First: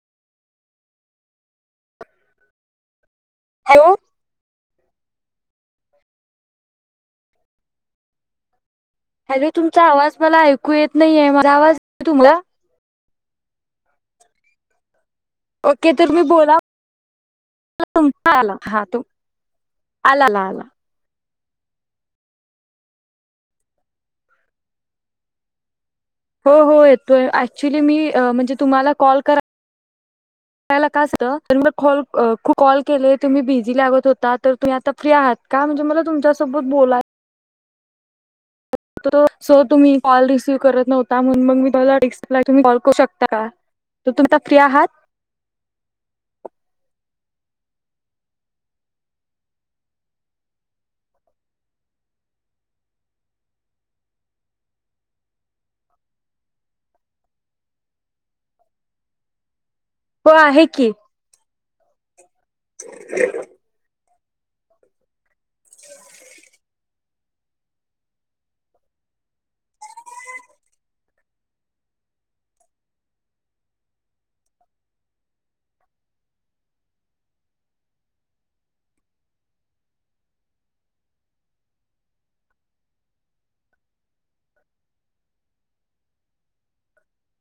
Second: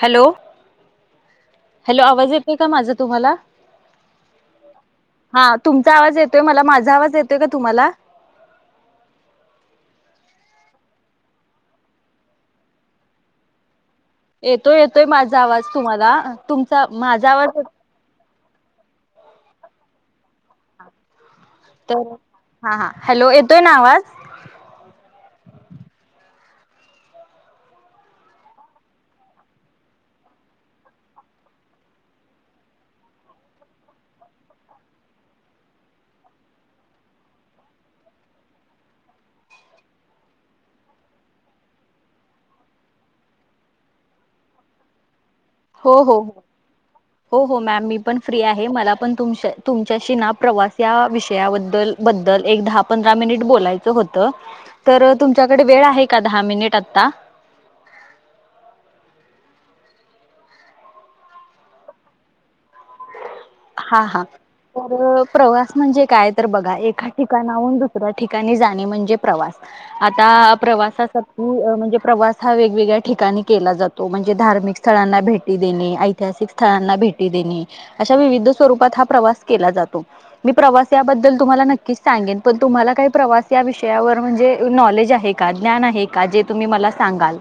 Hello hello आवाज येत आहे का माझा तुम्हाला हॅलो हा तुमचा आवाज येतोय मला माझा आवाज येतोय का तुम्हाला हॅलो तुमचा आवाज मला ऐकू येत नाहीये म आवाज य तुम्हाला येतोय येतोय माझा आवाज तुम्हाला तुमचा माझा आवाज आ हा तु आलाला आला तर हा हा हॅलो येतोय ना आवाज हो हो येतोय ऍक्च्युली मी म्हणजे तुम्हाला कॉल करा यला का असतं तर मला कॉल कॉल केले तुम्ही बिझी लागत होता तर तुम्ही आता फ्री आहात काय म्हणजे मला तुमच्यासोबत बोलाय सो तुम्ही कॉल रिसीव्ह करत नव्हता म्हणून मग मी तला डस्कला तुम्ही कॉल करू शकता त तुमही फ्री आहात हो हो हो हो हो मॅम मी पण फ्री आहे मला पण तुमच्याशी ना प्रवास या विषयाबद्दल बद्दल एक दहा पंध मिनिट बोलायचं होत तर तुमच्याकडे वेळ आहे का दहा मिनिट आता हो आहे की हा हा तर प्रवास म्हणजे काय तर बघा एका ठिकाणाहून दुसऱ्या ठिकाणी जाणे म्हणजे प्रवास आता प्रवासासाठी म्हणजे प्रवास हा वेगवेगळ्या ठिकाणी केला जातो म्हणजे धार धिक स्थळना भेटी दे ऐतिहासिक स्थळांना भेटी दे विविध स्वरूपात प्रवास केला जातो मी प्रवासाबद्दल तुम्हाला नक्कीच सांगेन तुम्हाला काय प्रवास या विषयावर म्हणजे नॉलेज आहे का ज्ञान आहे का जे तुम्ही मला सांगाल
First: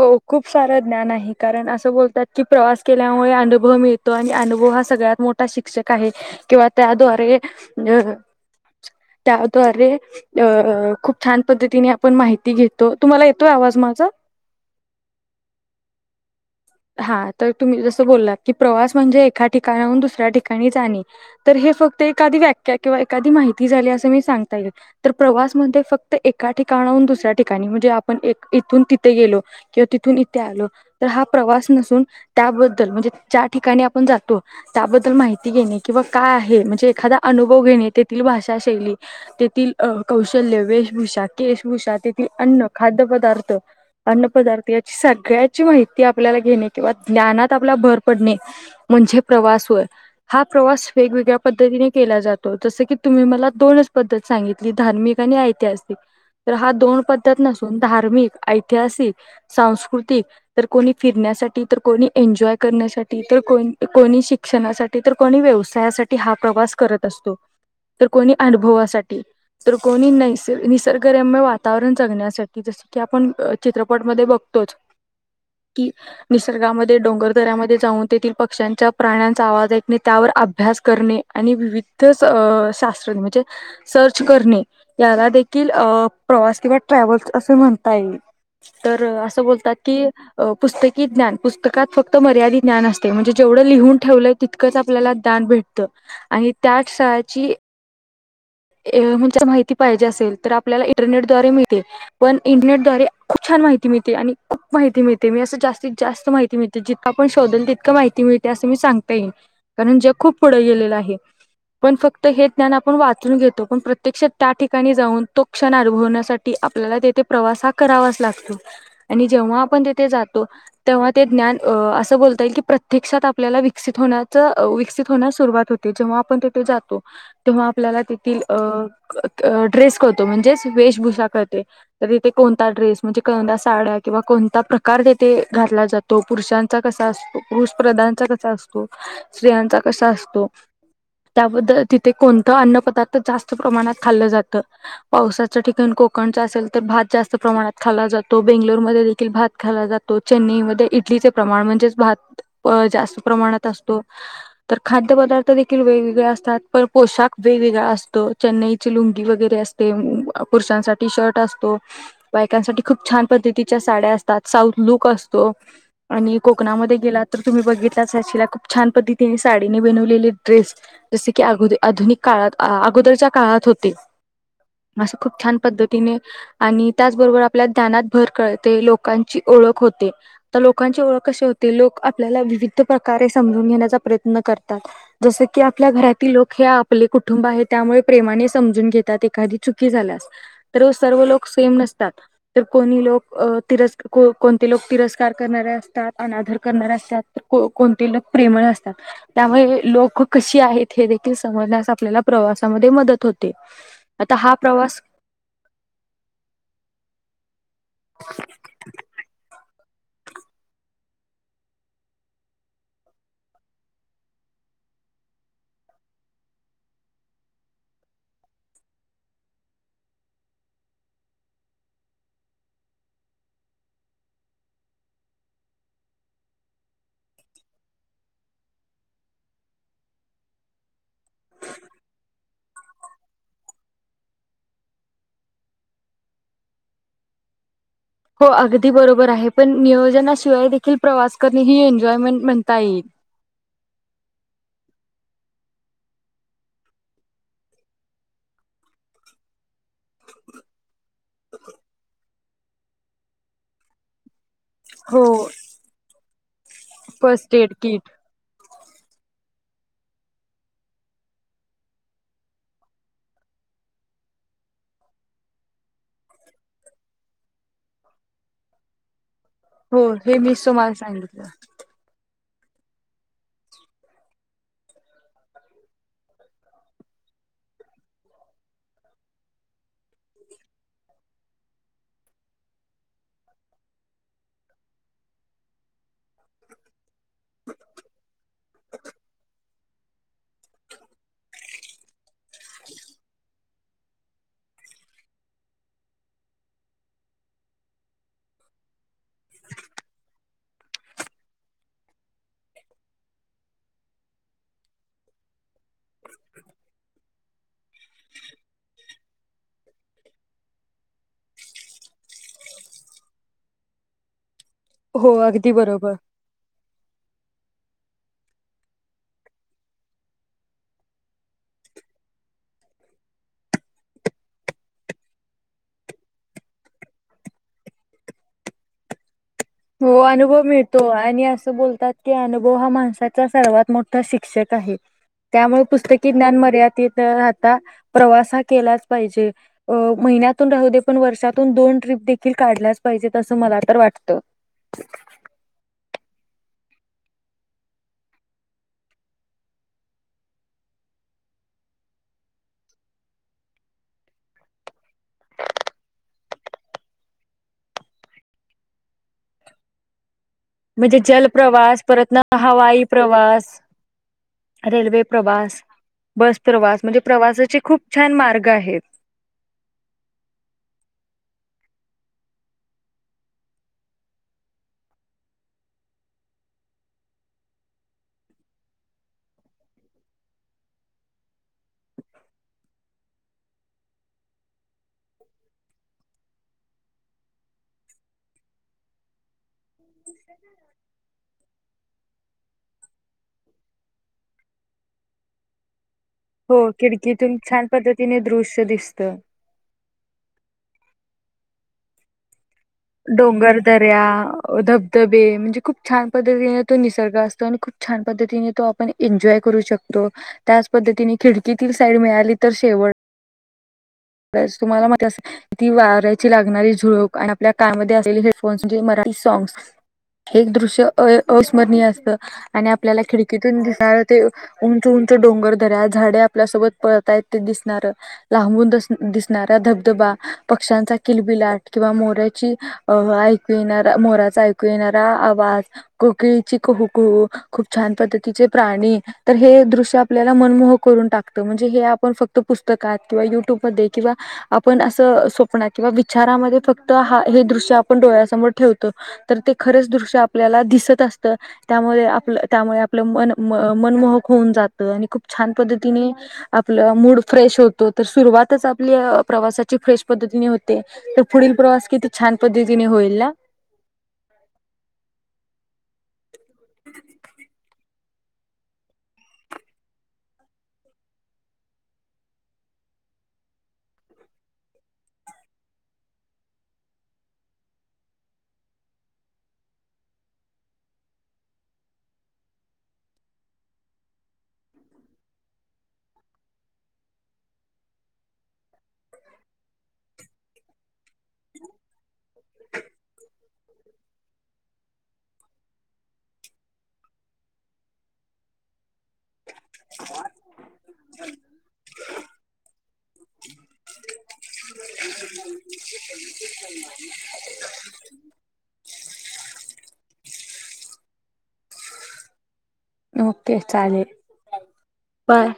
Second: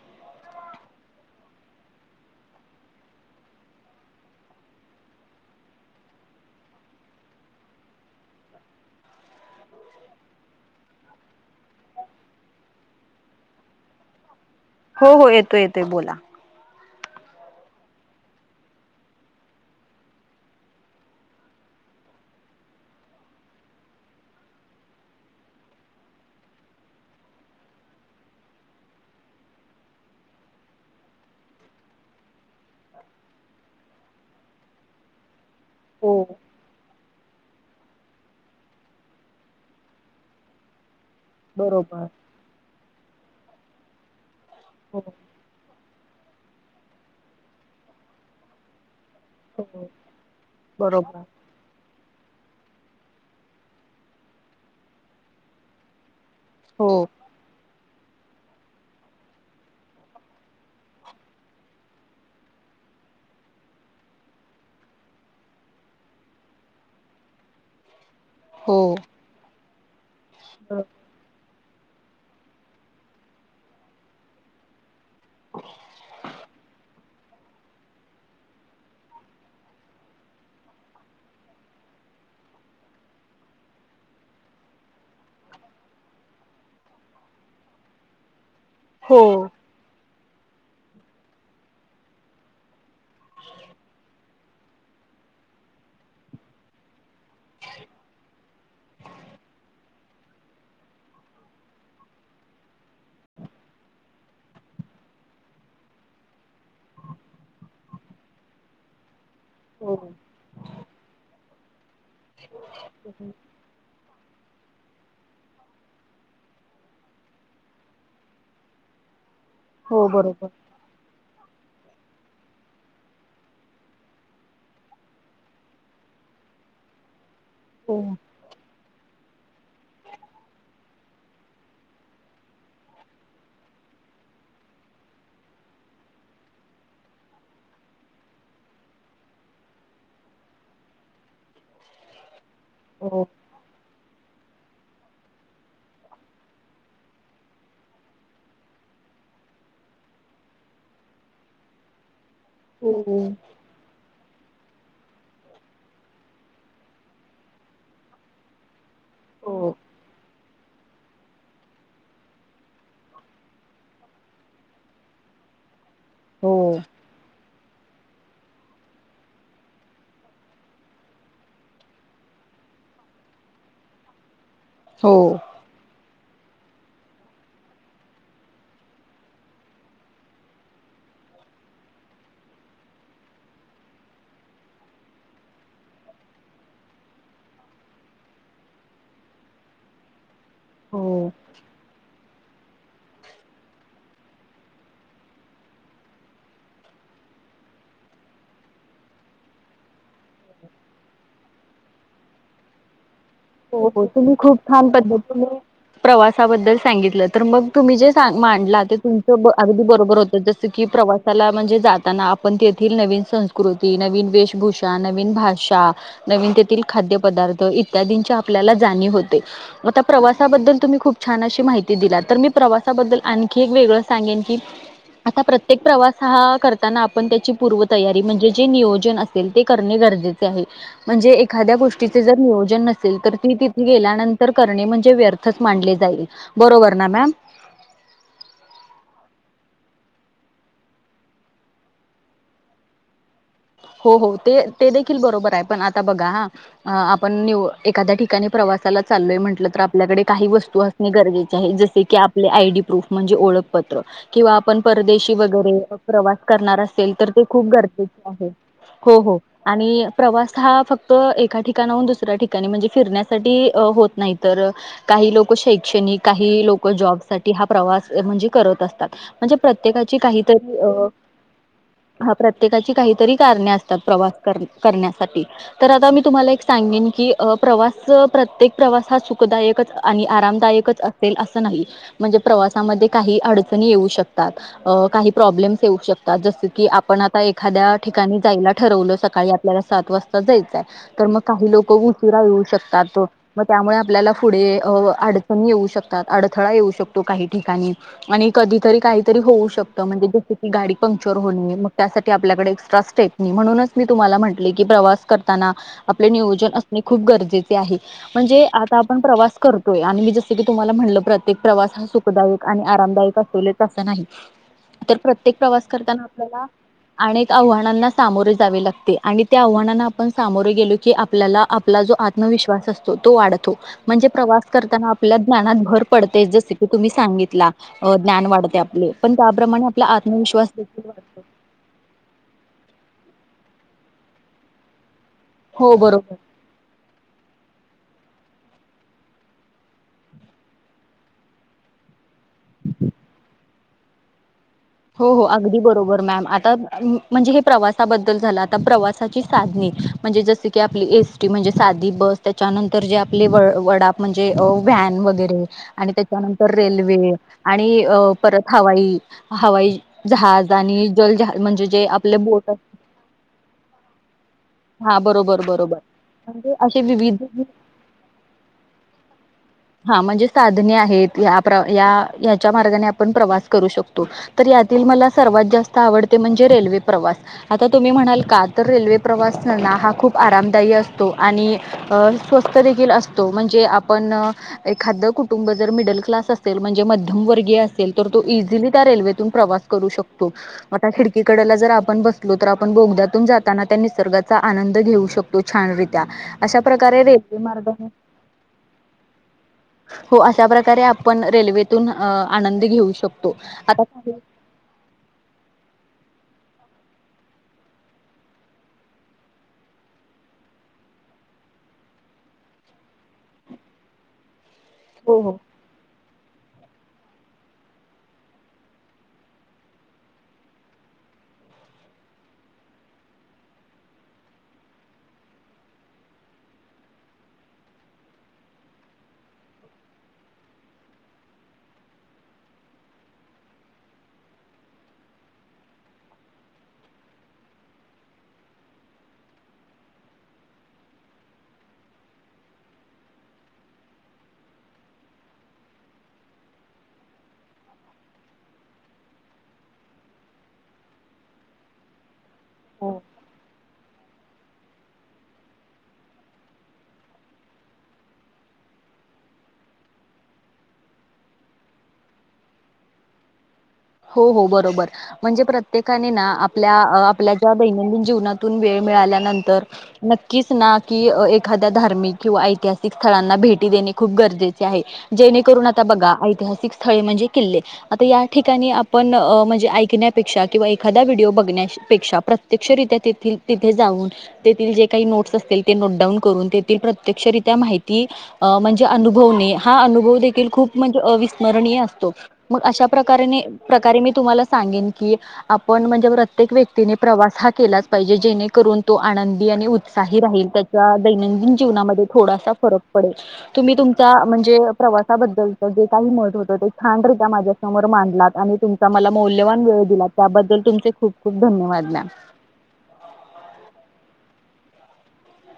हो खूप सारं ज्ञान आहे कारण असं बोलतात की प्रवास केल्यामुळे अनुभव मिळतो आणि अनुभव हा सगळ्यात मोठा शिक्षक आहे किंवा त्याद्वारे अ त्याद्वारे अ खूप छान पद्धतीने आपण माहिती घेतो तुम्हाला येतो आवाज माझा हो हो येतोय येतोय बोला हा तुम्ही जस बोला की प्रवास म्हणजे एका ठिकाणाहून दुसऱ्या ठिकाणी जाणे फक्त एकादी व्याख्या किंवा एखादी माहिती झाली अस मी सांगता येईल प्रवास फक्त एका ठिका ून दुसऱ्या ठिकाणी म्हणजे आपण इथून तिथे गेलो किंवा तिथून इथे आलो तर हा प्रवास नसून त्याबद्दल म्हणजे त्या ठिकाणी आपण जातो त्याबद्दल माहि ेणे किंवा हो काय आहे म्हणजे एखादा अनुभव घेणे तेथील भाषा शैली तेथील कौशल्य वेशभूषा केशभूषा बरोबर तेथील अन्न खाद्य पदार्थ अन्न पदार्थ याची हो सगळ्याची माहिती आपल्याला घेणे किंवा ज्ञानात आपल्याला भर पडणे म्हणजे प्रवास वय हा प्रवास बरोबर वेगवेगळ्या पद्धतीने केला जातो जस की तुम्ही मला दोनच पद्धत सांगितली धार्मिक आणि ऐतिहासिक तर हा दोन हो पद्धती नसून धार्मिक ऐतिहासिक सांस्कृतिक तर कोणी फिरण्यासाठी तर कोणी एन्जॉय करण्यासाठी तर कोणी शिक्षणासाठी तर कोणी व व्यवसायासाठी हा प्रवास करत असतो तर कोणी हो. अनुभवासाठी तर कोणी नैस अ निसर्गरम्य वा वातावरण जगण्यासाठी जस की आपण चित्रपटमध्ये बघतोच ह कि निसर्गामध्ये डोंगरदऱमध्ये जाऊन तेथील पक्ष्यांच्या प्राण्यांचा आवाज ऐकणे त्यावर अभ्यास कर आणि विविध शास्त्रज्ञ म्हणजे सर्च करणे याला देखील अ प्रवास किंवा ट्रॅव्हल्स असे म्हणता येईल तर असं हो. बोलतात की पुस्तक ज्ञान पुस्तकात फक्त मर्यादित ज्ञान असते म्हणजे जेवढ लिहून ठेवलंय तितकंच आपल्याला दान भेटत आणि त्याच शाळांची म्हणजे माहिती पाहिजे असेल तर आपल्याला इंटरनेट दवारे मिळते पण इंटरनेटद्वारे खूप छान माहिती मिळते आणि खूप माहिती मिळते मी अस जास्तीत जास्त माहिती मिळते जितकं आपण शोधल तितकां माहिती मिळते जसं मी सांगते तर हो म्हणजे खूप पुढ गेलेल आहे पण फक्त हे ज्ञान आपण वाचून घेतो पण प्रत प्रत्यक्ष त्या ठिकाणी जाऊन तो क्षण अनुभवण्यासाठी आपल्याला तेथे प्रवास हा करावाच लागतो आणि जेव्हा आपण हो तिथे जातो बरोबर. तेव्हा ते ज्ञान अ असं बोलता येईल की प्रत्यक्षात आपल्याला विकसित होण्याच [inaudible] विकसित होण्यास सुरुवात होते जेव्हा आपण जातो तेव्हा हो. आपल्याला तेथ अ [inaudible] ड्रेस कळतो म्हणजेच वेशभूषा कळते तिथे कोणता ड्रेस म्हणजे कोणत्या साड्या किंवा कोणता प्रकार तेथे घातला जातो पुरुषांचा कसा असतो पुरुषपदांचा कसा असतो स्त्रियांचा कसा असतो, त्याबद्दल तिथे कोणता अन्न पदार्थ हो. जास्त प्रमाणात खाल्लं जात पावसाचं ठिकाण कोकणच असेल तर भात जास्त प्रमाणात खाल्ला जातो, बेंगलोरमध्ये डाल भात खायला जातो, चेन्नईमध्येध्ये इडलीचे प्रमाण म्हणजेच भात हो. जास्त हो प्रमाणात असतो तर खाद्य पदार्थ देखील वेगवेगळे असतात. पण पोशाख वेगवेगळा असतो चेन्नईचे लुंगी वगैरे असते, पुरुषांसाठी शर्ट असतो, बायकांसाठी खूप छान पद्धतीच्या साड्या असतात, साऊथ लुक असतो. आणि हो. कोकणामध्ये गेलात तर तुम्ही बघित बघितलाच असशील खूप छान पद्धतीने साडीने विणलेले ड्रेस जसे की, आधुनिक काळात अगोदरच्या काळात होते असं खूप छान पद्धतीने, आणि त्याचबरोबर आपल्या ज्ञानात भर कळते लोकांची ओळख होते तर लोकांची ओळख कशी होते. लोक आपल्याला विविध प्रकारे समजून घेण्याचा प्रयत्न करतात, जस की आपल्या घरातील लोक आपले कुटुंब आहे त्यामुळे प्रेमाने समजून घेतात, एखादी चुकी झाल्यास तर सर्व हो. लोक सेम नस कोणी लोक कोण लोक तिरस्कार करणारे असतात, अनादर करणारे, असताततर कोणती लोक प्रेमळ असतात, त्यामुळे लोक कशी आहेत हे देखील समज आपल्या प्रवासामध्ये मदत होत. हो -हो तुम्ही खूप छान पद्धतीने प्रवासाबद्दल सांगितलं तर मग तुम्ही जे मांडला ते तुमच अगदी बरोबरग बघू होत जसं की प्रवासाला म्हणजे जाताना आपण तेथील नवीन संस्कृती, नवीन वेशभूषाण, नवीन भाषा, नवीन तेथील खाद्यपदार्थ, इत्यादींच्या, आपल्याला जाणीव होते. मग त्या प्रवासाबद्द तुम्ही खूप छान अशी माहिती दिला तर मी प्रवासाबद्दल आणखी एक वेगळं सांगेन की, आता प्रत्येक प्रवास हा करताना आपण त्याची पूर्वतयारी म्हणजे जे नियोजन असेल ते करने गरजे गरजेचे आहे, म्हणजे एखाद्या गोष्टीचे नियोजन नसेल तर ती तिथे गेल्यानंतर करणे, म्हणजे व्यर्थच मांडले जाईल बरोबर ना मॅम. हो अगदी बरोबर आहे पण नियोजनाशिवाय देखील प्रवास करणे ही एन्जॉयमेंट म्हणता येईल. ह [inaudible] [unintelligible] हो हो ते देखील बरोबर आहे, पण आता बघा हा आपण एखाद्या ठिकाणी प्रवास त्याला चालोय म्हटलं आपल्याडे काही वस्तू असणे गरजे जसे की आपले आयडी प्रूफ म्हणजे ओळखपत्र किंवा आपण परदेशी हो वगैरे प्रवास करणार असेल तर ते फर्स्ट खूप एड किट गरजेचे आहे. हो- हो आणि प्रवास हा फक्त एका ठिकाणाहून दुसऱ्या ठिकाणी म्हणजे, फिरण्यासाठी होत नाही तर लोक शैक्षणिक, काही लोक जॉबसाठी प्रवास म्हणजे करतील करत असतात म्हणजे हो प्रत्येकाची हे काही मीच तुम्हाला तर सांगितलं हा प्रत्येकाची काही‌ तरी, कारणे असतात प्रवास करण्यासाठी तर तुम्हाला मी सांगेन की प्रवास अ प्रत्येक प्रवास हा सुखदायक आणि आरामदायकच असेल असं नाही, म्हणजे प्रवासामध्ये काही अडणी ये शकतात, काही प्रॉब्लेम येऊ शकतात, जस की आपण आ एखाद्या ठिकाणी जायला ठरवलं सकाळी आपल्याला सात वाजता जायचंय तर मग काही लोक उशिरा येऊ शकतात. मग त्यामुळे आपल्याला पुढे अडचणी येऊ शकतात, अडथळा येऊ शकतो काही ठिकाणी आणि कधीतरी काहीतरी होऊ शकतं, म्हणजे जस की गाडी पंक्चर होणे, मग त्यासाठी आपल्याकडे म्हणून मी तुम्हाला म्हटले की प्रवास करताना, आपले नियोजन असणे खूप गरजेचे आहे. म्हणजे आ आपण प्रवास करतोय आणि जसं की तुमला म्हण प्रत्येक प्रवास हा सुखदाय आणि आनं आरामदायक अस अस नाही, तर हो प्रत्येक अगदी प्रवास बरोबर. करताना आपल्याला आव्हानाना सामोरे जावे लागते आणि त्या आव्हानाना आपण सामोरे गेलो की आपल्याला आपला जो आत्म विश्वास असतो तो वाढतो म्हणजे प्रवास करताना आपल्या ज्ञानात भर पडते जस की तुम्ही सांगितला. ला ज्ञान वाढते आपले. त्याप्रमाणे आपला हो अनुभव आत्मविश्वास मिळतो, देखील वाढतो आणि असं बोलतात की अनु हा माणसाचा सर्वात मोठा शिक्षक आहे, त्यामुळे हो बरोबर पुस्तकी ज्ञान मर्यादित आता प्रवास केलाच पाहिजे महिन्यातून राह दे पण वर्षातून दोन ट्रीप देखील काढल्याच पाहिजेत असं मला तर वाटतं. हो हो अगदी बरोबर मॅम, आता म्हणजे हे प्रवासाबद्दल झालं आता प्रवासाची साधणी म्हणजे जस की आपली एसटी. म्हणज साधी बस त्याच्यानंतर जे आपले वडा म्हणजे व्हॅन वगैरे आणि त्याच्या रेल्वे आणि परत हवाई हवाई जहाज. आणि म्हणजे जल जलजहाज म्हणजे प्र्रवास जे परत आपले ना बोट हवाई प्रवास हा रेल्वे बरोबर प्रवास बरोबर बस म्हणजे प्रवास असे म्हणजे विविध प्रवासाचे खूप छान मार्ग आहेत. हा म्हणजे साधने आहेत या. या हच्या मार्गाने आपण प्रवास करू शकतो तर यातील मला सर्वात जास्त आवडते म्हणजे रे रेल् प्रवास आता तुम्ही म्हणाल का तर रेल्वे प्रवास असना हा खूप आरामदायी असतो आणि स्वस्थ देखील असतो म्हणजे आपण. एखाद कुटुंब जर मिडल क्लास असेल म्हणजे मध्यम वर्गीय असेल तर तो इझिली त्या रेल्वून ो खड आपण बलो ब जना निस चा आनंद घेऊ शकतो छान र हो अशा प्रकारे खिडकीतून रेल्वे छान मार्ग. पद्धतीने दृश्य दिसतं. हो अशा प्रकारे आपण रेल्वेतून आनंद घेऊ शकतो आता डोंगरदर्या धबधबे म्हणजे खूप छान. पद्तीने तो निसर्ग असतो आणि खूप छान पद्धतीने त आपण एन्ॉय करू शकतो त्याच पद्धतीने खिडकीतील साईड मिळाली तर शेवट [unintelligible] तुम्हाला हो हो किती वा? ची लागणारी झुळक आणि आपल्या कामध्ये असलेले हेडफोन्स म्हणजे मराठी सॉग्स एक दृश्य अ असस्मरणीय असत आणि आपल्याला खिडकीतून दिसं ते उंच उ डोंगर र झाडे आपल्या सोबत पताय दिसणार लां. दिसणारऱा धबधबा पक्ष्यांचा किलबिलाट किंवा मोऱ्याची ऐकू येणार. मोरा ऐक येणारा आवाज कोकळी कू कहू खूप छान पद्धतीचे प्राणी दृ आपल्या मन कर टा म्हणजे आपण फक्त पुतकात किवाुट्य किंवा आपण अस स्वप किंवा विचारामध्ये फक्त हा दृश्य आपण डोळ्यासमोर ठे खरच दृ आपल्या दिसत असत त्यामुळे त्यामुळे हो आपलं मन मनमहक होऊन जात आणि खूप छान पद्धतीने आपलं मूड फ्रेश होत तर सुरवात आपल्या प्रवासाची फ्रेश पद्धतीने होते तर पुढील प्रवास किती छान पद्धतीने होईल ना. हो हो बरोबर म्हणजे प्रत्येकाने ना आपल्या आपल्या ज्या दैनंदिन ज वे मिळाल्या न क एखा्या धार्मिक किं ऐतििक भेी दे खप गरजे जेणेून आता बघा ऐतिहासिक स्थ म्हणजे किल्ले आ ठिका ा आपण म्हणजे ऐकण्यापेक्षा किंवा एखादा व्हिडिओ बघण्यापेक्षा प्रत्यक्षरित्या तेथील तिथे जाऊन तेथील जे काही नोट्स असतील ते नोटडाऊन करून तेथ प्रत्यक्षरित्या माहिती म्हणजे अुभवणे हा अनुभव देखील खूप म्हणजे अस्मणीय असतो मग अशा प्रकार प्रकारे मी तुम्हाला सांगेन की? आपण म्हणजे प्रत्येक व्यक्तीने प्रवास हा केलाच पाहिजे. जेने करून तो आनंदी आणि उत्साही राहील. त्याच्या दैनंदिन जीवनात थोडासा फरक पडेल. तुम्ही तुम म्हणजे प्रवासाबद्दलच जे काही मत होतं. ते छान रित्या माझ्या तुमचा मला मौल्यवान वेळ दिलात त्याबद्दल तुम खूप खूप धन्यवाद. ओके.. चालेल बाय.